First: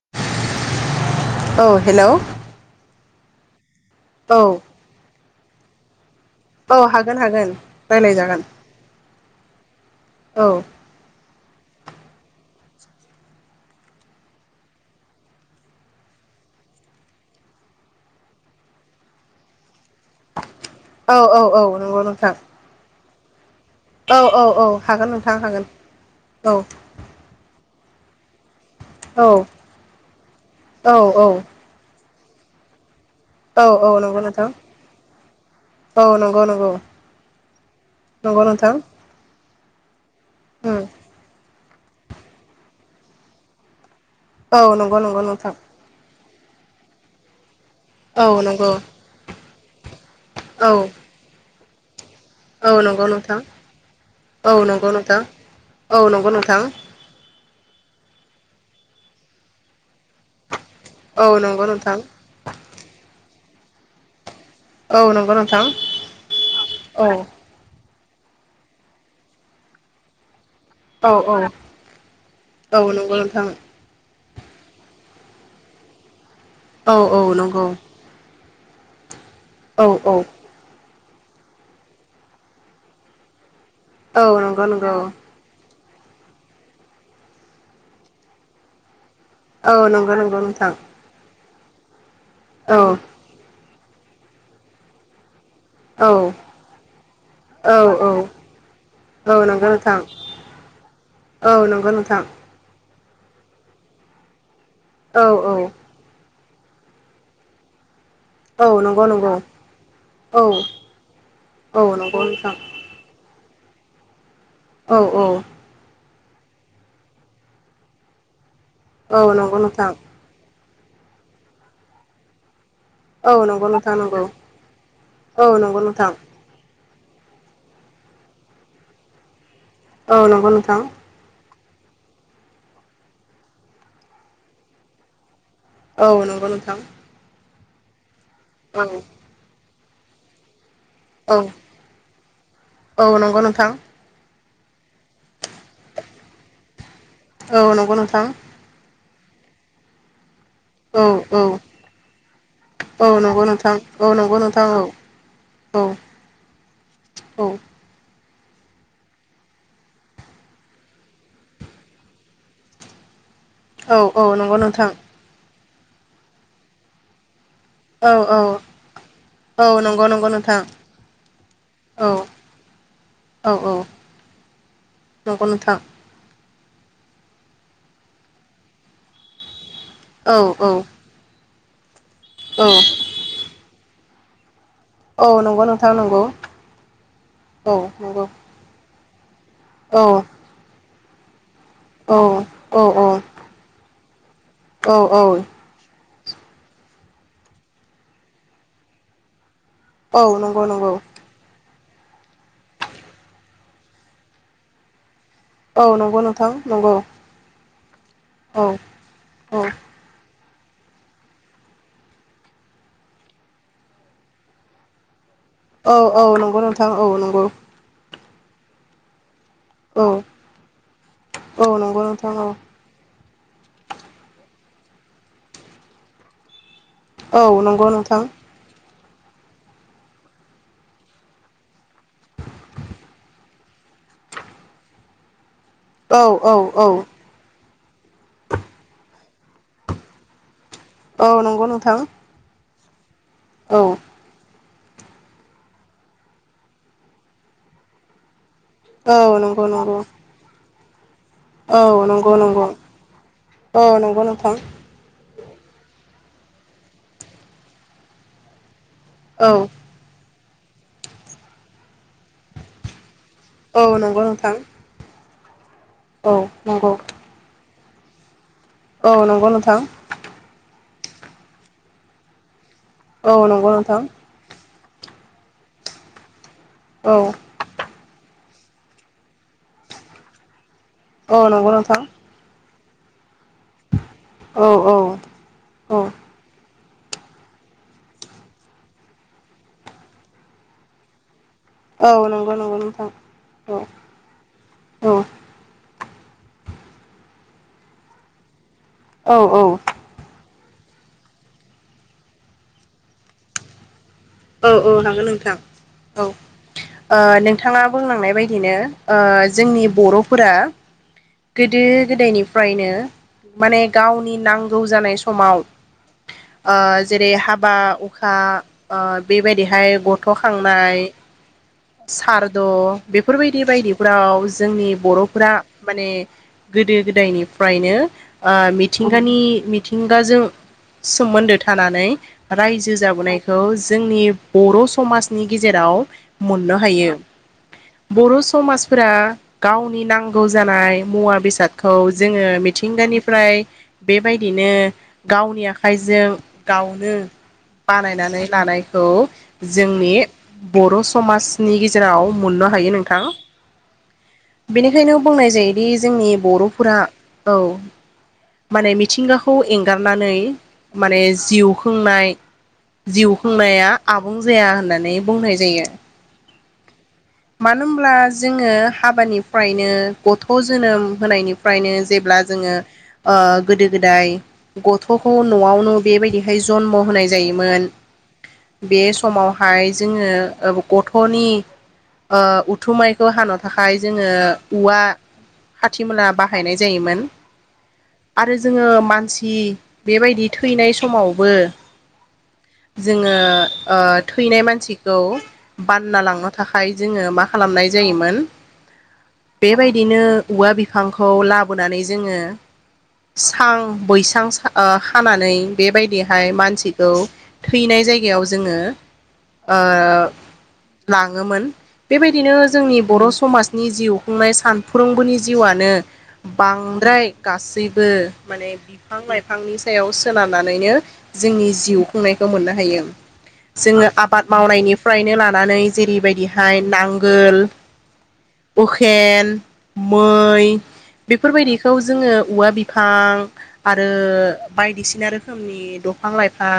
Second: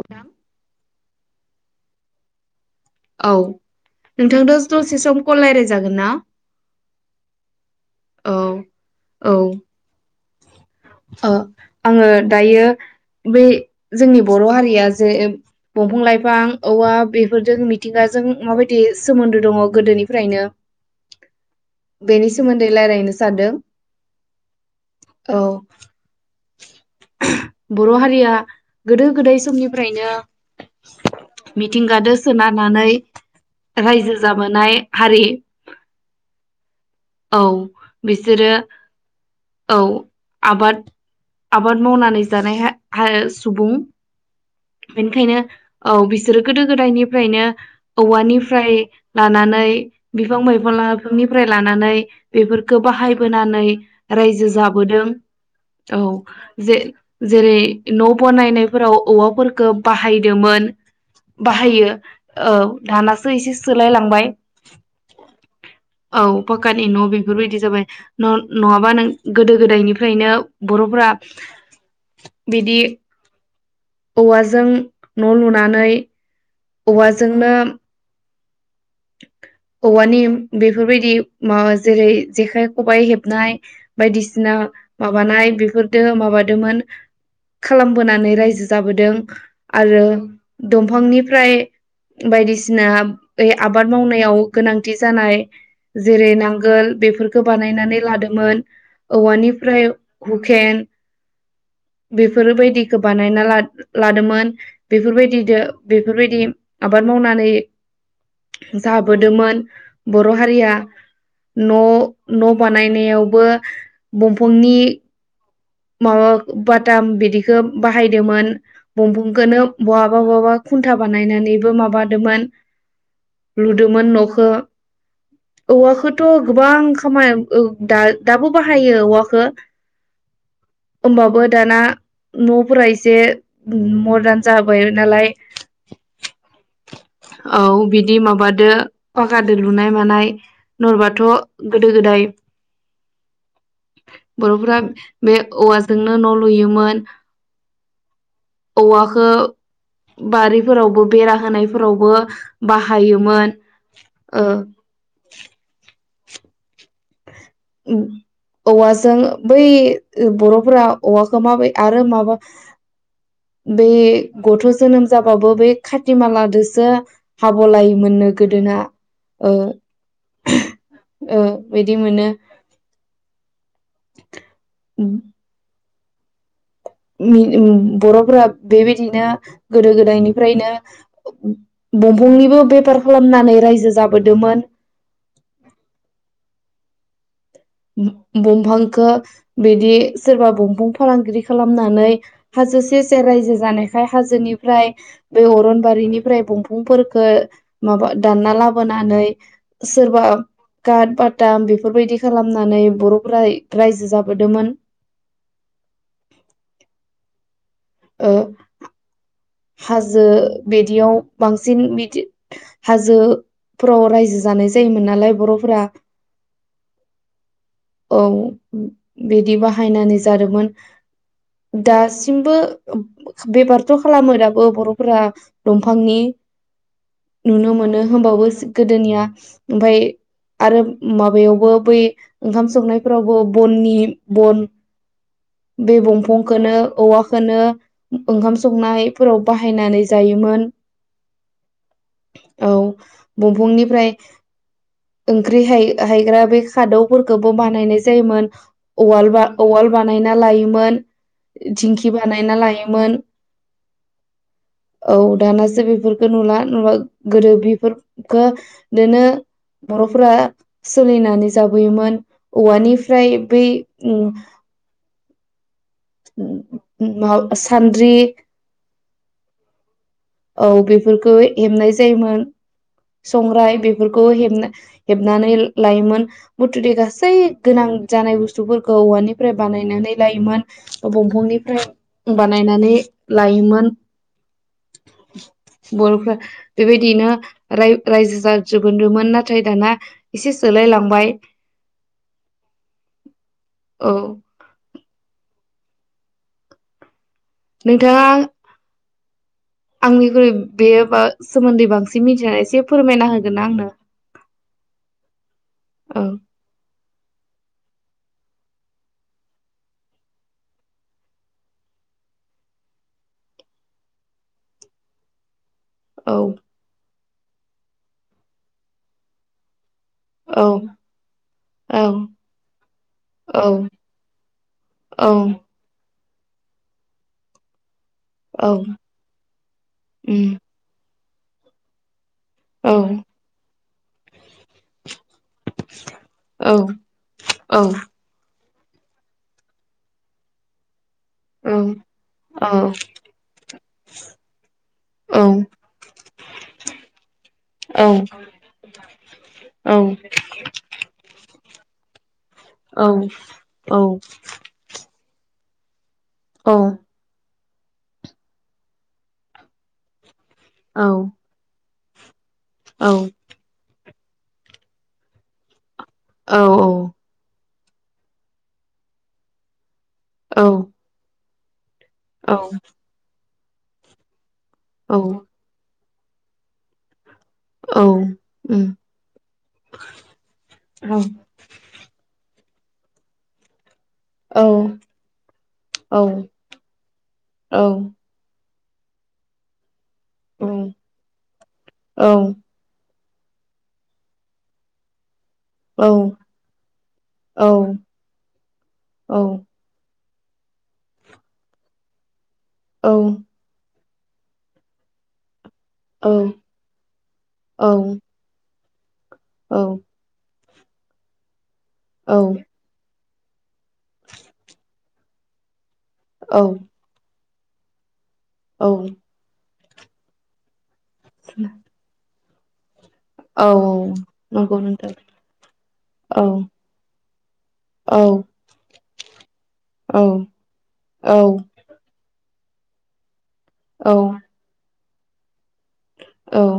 Hello. औ hello. औ औ नोंथां दा दसे सम कल रायलाय जागोन ना? औ हागोन हागोन रायलाय औ जागोन, औ औ। ओ आङो दायो बे जोंनि बर' हारिया जे बंफां लाइफां औवा बेफोरजों मिथिंगाजों जों माबायदि सोमोन्दो दङ गोदोनिफ्रायनो औ औ औ नंगौ नोंथां बेनि सोमोन्दै रायलायनो सानदों। औ औ औ हागोन नोंथां औ हागोन, औ। बर' हारिया गोदो औ गोदाय समनिफ्रायनो औ मिथिंगादो सोनारनानै औ औ नंगौ रायजो नोंथां जाबोनाय हारि। औ नंगौ नंगौ औ नंगौ बिसोरो नोंथां औ उम आबाद आबाद मावनानै जानाय हा हा सुबुं। औ नंगौ नंगौ बेनिखायनो नोंथां औ बि बिसोर गोदो गोदायनिफ्रायनो औ नंगौ औवानिफ्राय लानानै बिफां औ बायफंलानिफ्राय लानानै औ बेफोरखौ नंगौ नोंथां बाहायबोनानै रायजो औ नंगौ जाबोदों। नोंथां औ नंगौ नोंथां जे-जेरै न बानायनायफोराव औवाफोरखो बाहायदोमोन औ नंगौ बाहायो नोंथां औ दानासो एसे सोलाय लांबाय औ नंगौ नोंथां पाकानि औ न' बेफोरबायदि जाबाय न'-नङाबा नों गोदो गोदायनिफ्रायनो बर'फ्रा औ बिदि औ नंगौ नोंथां औवाजों न' लुनानै औ औ औवाजोंनो नंगौ औ औवानि बेफोरबायदि मा जेरै जेखाइ खबाइ हेबनाय औ बायदिसिना नंगौ नंगौ माबानाय बेफोर दो माबादोमोन खालामबोनानै रायजो जाबोदों औ आरो नंगौ नंगौ नोंथां दंफांनिफ्राय औ बायदिसिना ओ आबाद मावनायाव गोनांथि जानाय औ जेरै नांगोल बेफोरखो औ बानायनानै लादोंमोन औ नंगौ औवानिफ्राय नोंथां हुखेन [inaudible] औ नंगौ नोंथां खोबानायना ला-लादोंमोन औ औ बेफोरबायदिदो बेफोरबायदि आबाद मावनानै औ नंगौ नं दोंमोन बर' हारिया औ नंगौ नोंथां न'-न' बानायनायावबो बंफंनि औ माबा बाटाम बिदिखो बाहायदोमोन औ नंगौ बंफंखोनो नोंथां बहाबा बहाबा खुन्था बानायनानैबो माबादोमोन औ नंगौ नोंथां लुदोमोन नंगौ न'खो औ नंगौ नोंथां औवाखोथ' गोबां खामायाव ओ दा-दाबो बाहायो औवाखो औ नंगौ नोंथां दाना न'फोरा इसे मदार्न जाबाय नालाय औ नंगौ नोंथां औ बिदि माबादो औ पाकादोख लुनाय मानाय नलबाथ' औ गोदो गोदाय औ नंगौ नोंथां बर'फोरा बे औवाजोंनो न' लुयोमोन औ नंगौ नोंथां अवाखो औ बारिफोरावबो बेरा औ होनायफोरावबो औ नंगौ बाहायोमोन। नोंथां औ नंगौ नोंथां औ औ उम औवाजों बै बर'फोरा औवाखो माबाय आरो माबा बे औ औ नंगौ गथ' नोंथां जोनोम जाबाबो बै खातिमालादोसो औ हाब'लायोमोननो औ गोदोना ओ औ नंगौ नंगौ नोंथां ओ बिदि औ मोनो औ औ नंगौ नोंथां [unintelligible] बर'फोरा बेबायदिनो गोदो औ गोदायनिफ्रायनो औ बंफंनिबो औ बेफार खालामनानै रायजो जाबोदोमोन औ नंगौ नोंथां नंगौ औ नंगौ बंफांखौ बिदि औ सोरबा बंफं फालांगिरि खालामनानै औ औ हाजो सेर-सेर रायजो जानायखाय हाजोनिफ्राय औ औ बे अरनबारिनि फ्राय बंफंफोरफोरखो माबा दानना लाबोनानै सोरबा औ नंगौ नंगौ कात बाटाम बेफोरबायदि खालामनानै बर'फोरा रायजो जाबोदोमोन औ नंगौ नोंथां नंगौ ओ औ औ हाजो बिदियाव बांसिन बिदि हाजोफ्राव रायजो जानाय जायोमोन नालाय बर'फोरा औ औ नंगौ नोंथां औ नंगौ औ बिदि औ बाहायनानै जादोंमोन औ नंगौ नोंथां औ दासिमबो बेफारथ' खालामो दाबो बर'फोरा दंफांनि औ नुनो नंगौ मोनो नोंथां होमबाबो गोदोनिया ओमफाय आरो माबायावबो बै ओंखाम संनायफोरावबो बननि बन बे औ औ बंफंखौनो औ औवाखौनो ओंखाम संनायफोराव बाहायनानै जायोमोन औ नंगौ नोंथां औ औ दंफंनिफ्राय ओंख्रि हाय-हायग्रा बे खादौफोरखौबो बानायनाय जायोमोन उवाल औ बा नंगौ उवाल नंगौ बानायना लायोमोन औ दिंखि नंगौ बानायना नंगौ लायोमोन औ नंगौ नोंथां औ दानासो बेफोरखौ नुला नुवा गोदो बेफोरखौ बिदिनो औ बर'फोरा सोलिनानै जाबोयोमोन औवानि फ्राय बै औ नंगौ नोंथां औ नंगौ मुवा सानद्रि औ नंगौ नोंथां औ बेफोरखौ हेबनाय जायोमोन औ नंगौ संग्राय नोंथां बेफोरखौ हेबनाय हेबनानै लायोमोन मुथुथे औ गासै गोनां जानाय बुस्थुफोरखौ औवानिफ्राय बानायनानै लायोमोन औ नंगौ दंफांनिफ्राय नोंथां बानाय नानै लायोमोन औ औ औ बर'फोरा बेबायदियैनो राय-रायजो जाजोबगोनदोंमोन नाथाय दाना एसे सोलाय लांबाय औ नंगौ नंगौ नोंथां औ औ नोंथाङा औ आंनिख्रुइ बे बा सोमोन्दै बांसिन मिथिनानै एसे फोरमायना होगोन ना आंनो औ औ हागोन नोंथां औ ओ नोंथाङा बुंलांनाय बायदिनो ओ जोंनि बर'फोरा गोदो गोदायनिफ्रायनो माने गावनि नांगौ जानाय समाव औ ओ जेरै हाबा उखा ओ बेबायदिहाय गथ थ' औ खांनाय औ सारद' बेफोरबायदि बायदिफोराव जोंनि औ बर'फोरा माने गोदो गोदायनिफ्रायनो ओ औ मिथिंगानि मिथिंगाजों उम सोमोन्दो थानानै औ रायजो जाबोनायखौ जोंनि बर' समाजनि गेजेराव औ मोननो हायो औ बर' समाज फोरा गावनि नांगौ जानाय मुवा औ बेसादखौ जोङो औ मिथिंगानिफ्राय बेबायदिनो औ गावनि आखाइ जों गावनो बानायनानै लानाय खौ औ जोंनि बर' समाजनि गेजेराव मोननो हायो नोंथां औ बेनिखायनो बुंनाय जायो बे जोंनि औ बर'फोरा औ माने मिथिंगाखौ एंगारनानै माने जिउ खुंनाय औ या आबुं जाया होननानै बुंनाय जायो औ औ मानो होमब्ला जोङो हाबानिफ्रायनो गथ' औ जोनोम होनायनिफ्रायनो जेब्ला जोङो ओ गोदो गोदाय गथ'खौ उम न'आवनो बेबायदिहाय जन्म' होनाय जोयोमोन बे समावहाय जोङो औ गथ'नि उथुमैइखौ हानो थाखाय जोङो औवा औ हाथिमला बाहायनाय जायोमोन औ आरो जोङो मानसि बेबायदि औ थैनाय समावबो जोङो ओ थैनाय मानसिखौ बानना लांनो थाखाय जोङो मा खालामनाय जायोमोन बेबायदिनो औवा बिफांखौ लाबोनानै जोङो सां बैसां सा ओ खानानै बेबायदिहाय मानसिखौ थैनाय जायगायाव जोङो ओ लाङोमोन बेबायदिनो जोंनि बर' समाजनि जिउ खुंनाय सानफ्रोमबोनि जिउआनो बांद्राय गासैबो माने बिफां लाइफांनि सायाव सोनारनानैनो जोंनि जिउ खुंनाय खौ मोननो हायो। जोङो आबाद नंगौ नोंथां मावनायनिफ्रायनो लानानै औ जेरैबायदि [unintelligible] नांगोल औ उखेन औ मै औ बेफोरबायदिखौ जोङो औवा बिफां आरो बायदिसिना रोखोम रोखोमनि दंफां लाइफां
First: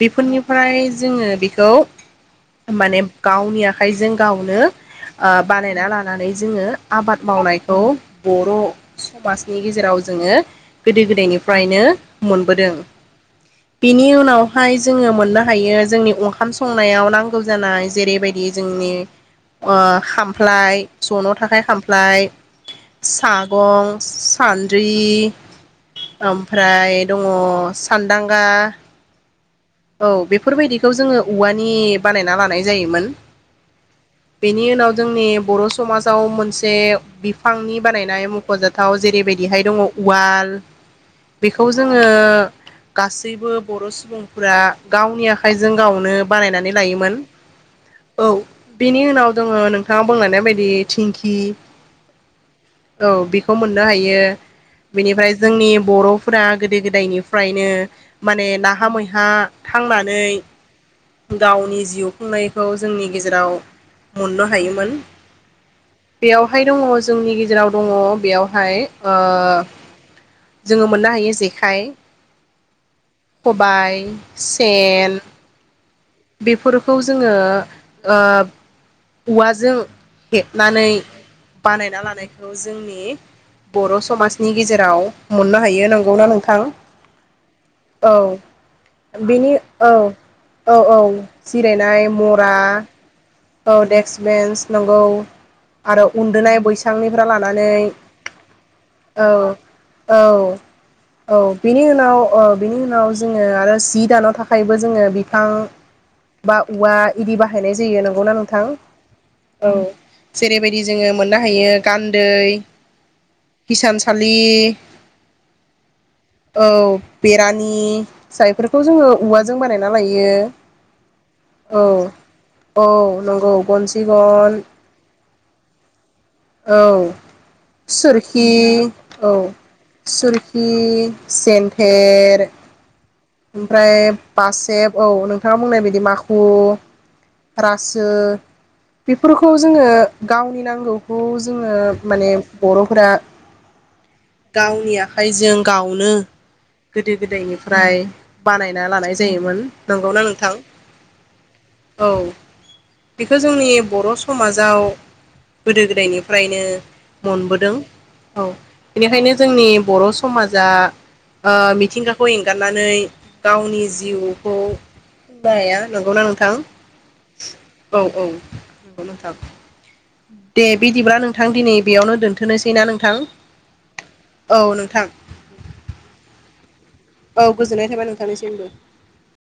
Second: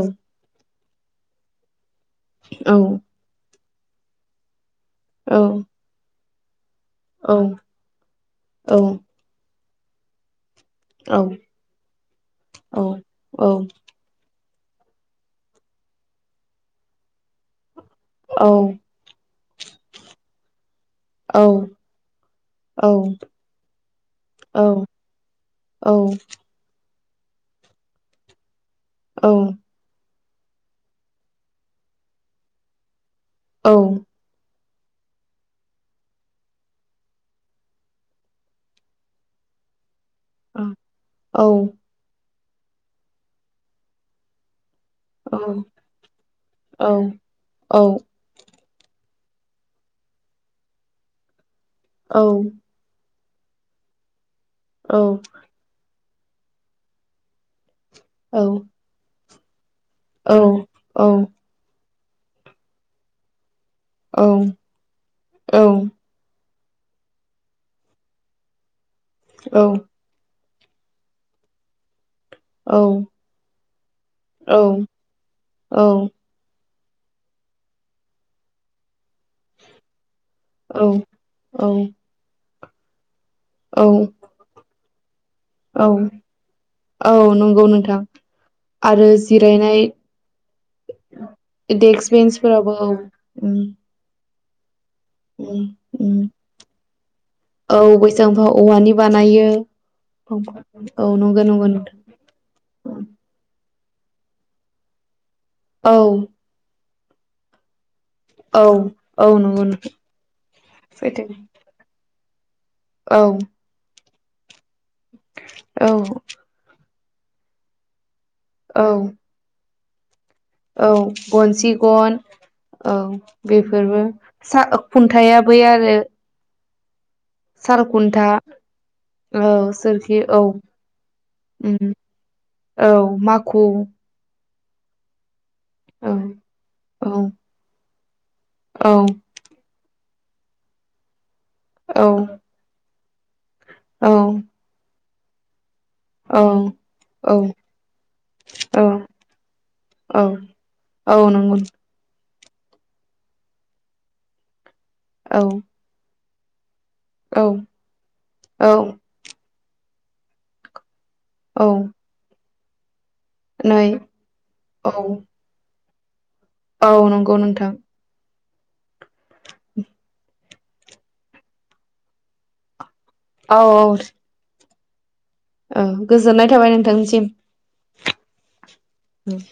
बेफोरनिफ्राय जोङो बेखौ औ माने गावनि आखाइजों गावनो औ ओ औ बानायना लानानै जोङो आबाद औ मावनायखौ बर औ समाजनि गेजेराव जोङो गोदो औ गोदायनिफ्रायनो मोनबोदों बिनि उनाव हाय जोङो मोननो हायो जोंनि ओंखाम संनायाव नांगौ जानाय जेरै जोंनि खामफ्लाय जनो थाखाय खामफ्लाय सागं सान्द्रि ओमफ्राय दङ सानदांगा औ बेफोरबायदिखौ जोङो औवानि बानायना लानाय जायोमोन। औ बेनि उनाव जोंनि बर समाजाव मोनसे बिफांनि बानायनाय मखजाथाव जेरैबायदिहाय दङ। उवाल बेखौ जोङो गासैबो बर सुबुंफोरा गावनि आखाइजों गावनो बानायनानै लायोमोन औ बेनि उनाव दोङ नोंथाङा बुंलांनाय बायदि थिंखि औ।। औ बेखौ मोननो हायो बेनिफ्राय जोंनि बरफोरा गोदो गोदायनिफ्रायनो माने नाहा मैहा थांनानै गावनि जिउ खुंनायखौ जोंनि गेजेराव मोननो हायोमोन। बेयाव हाय दङ जोंनि गेजेराव दङ बेयावहाय ओ औ जोङो मोननो हायो जेखाइ औ खबाय औ सेन बेफोरखौ जोङो ओ औवाजों औ हेबनानै औ बानायना लानायखौ जोंनि औ बर' समाजनि गेजेराव मोननो औ हायो नंगौना नोंथां' औ नंगौ नोंथां आरो औ बेनि जिरायनाय औ औ औ जिरायनाय देक्स मरा बेन्सफोराबो औ उम औ डेक्स बेन्स नंगौ। उम आरो उम उन्दुनाय बैसांनिफ्राय लानानै औ बैसांफा औवानि औ बानायो औ औ औ नंगौ नंगौ बिनि उनाव औ बिनि नोंथां उनाव जोङो आरो जि दानो थाखायबो जोङो बिफां औ बा औवा इदि बाहायनाय जायो न नंगौना नोंथां औ नंगौ औ नोंथां जेरैबायदि जोङो सैथो मोननो हायो गान्दै औ। खालि औ। बेरानि फिसायफोरखौ औ जोङो औवाजों बानायना लायो। औ गनसि गन औ नंगौ गनसि बेफोरबो गन सा ओ खुन थाया बै आरो औ। साल खुन्था सुरखि औ सोरखि औ सुरखि, उम जेन्थेर, औ मा ओमफ्राय बासेब औ नों नोंथाङा बुंनाय बायदि औ माखु, औ रासो औ बेफोरखौ जोङो गावनि नांगौखौ जोङो माने बर'फोरा औ गावनि आखाइजों गावनो गोदो औ गोदायनिफ्राय औ बानायना लानाय जायोमोन। नंगौना औ नोंथां? औ नंगौ औ औ बेखो जोंनि बर' समाजाव औ गोदो गोदायनिफ्रायनो औ मोनबोदों। औ बेनिखायनो जोंनि बर' समाजा ओ औ मिथिंगाखौ एंगारनानै गावनि नै जिउखौ औ खुंनो हाया। नंगौना नोंथां औ नंगौ नोंथां। औ औ नंगौ नथां। दे बिदिब्ला नोंथां दिनै बेयावनो दोन्थ'नोसै ना नों थां? औ औ औ नोंथां। औ गोजोननाय थाबाय नों औ गोजोननाय थाबाय नोंथांनिसिमबो। उम।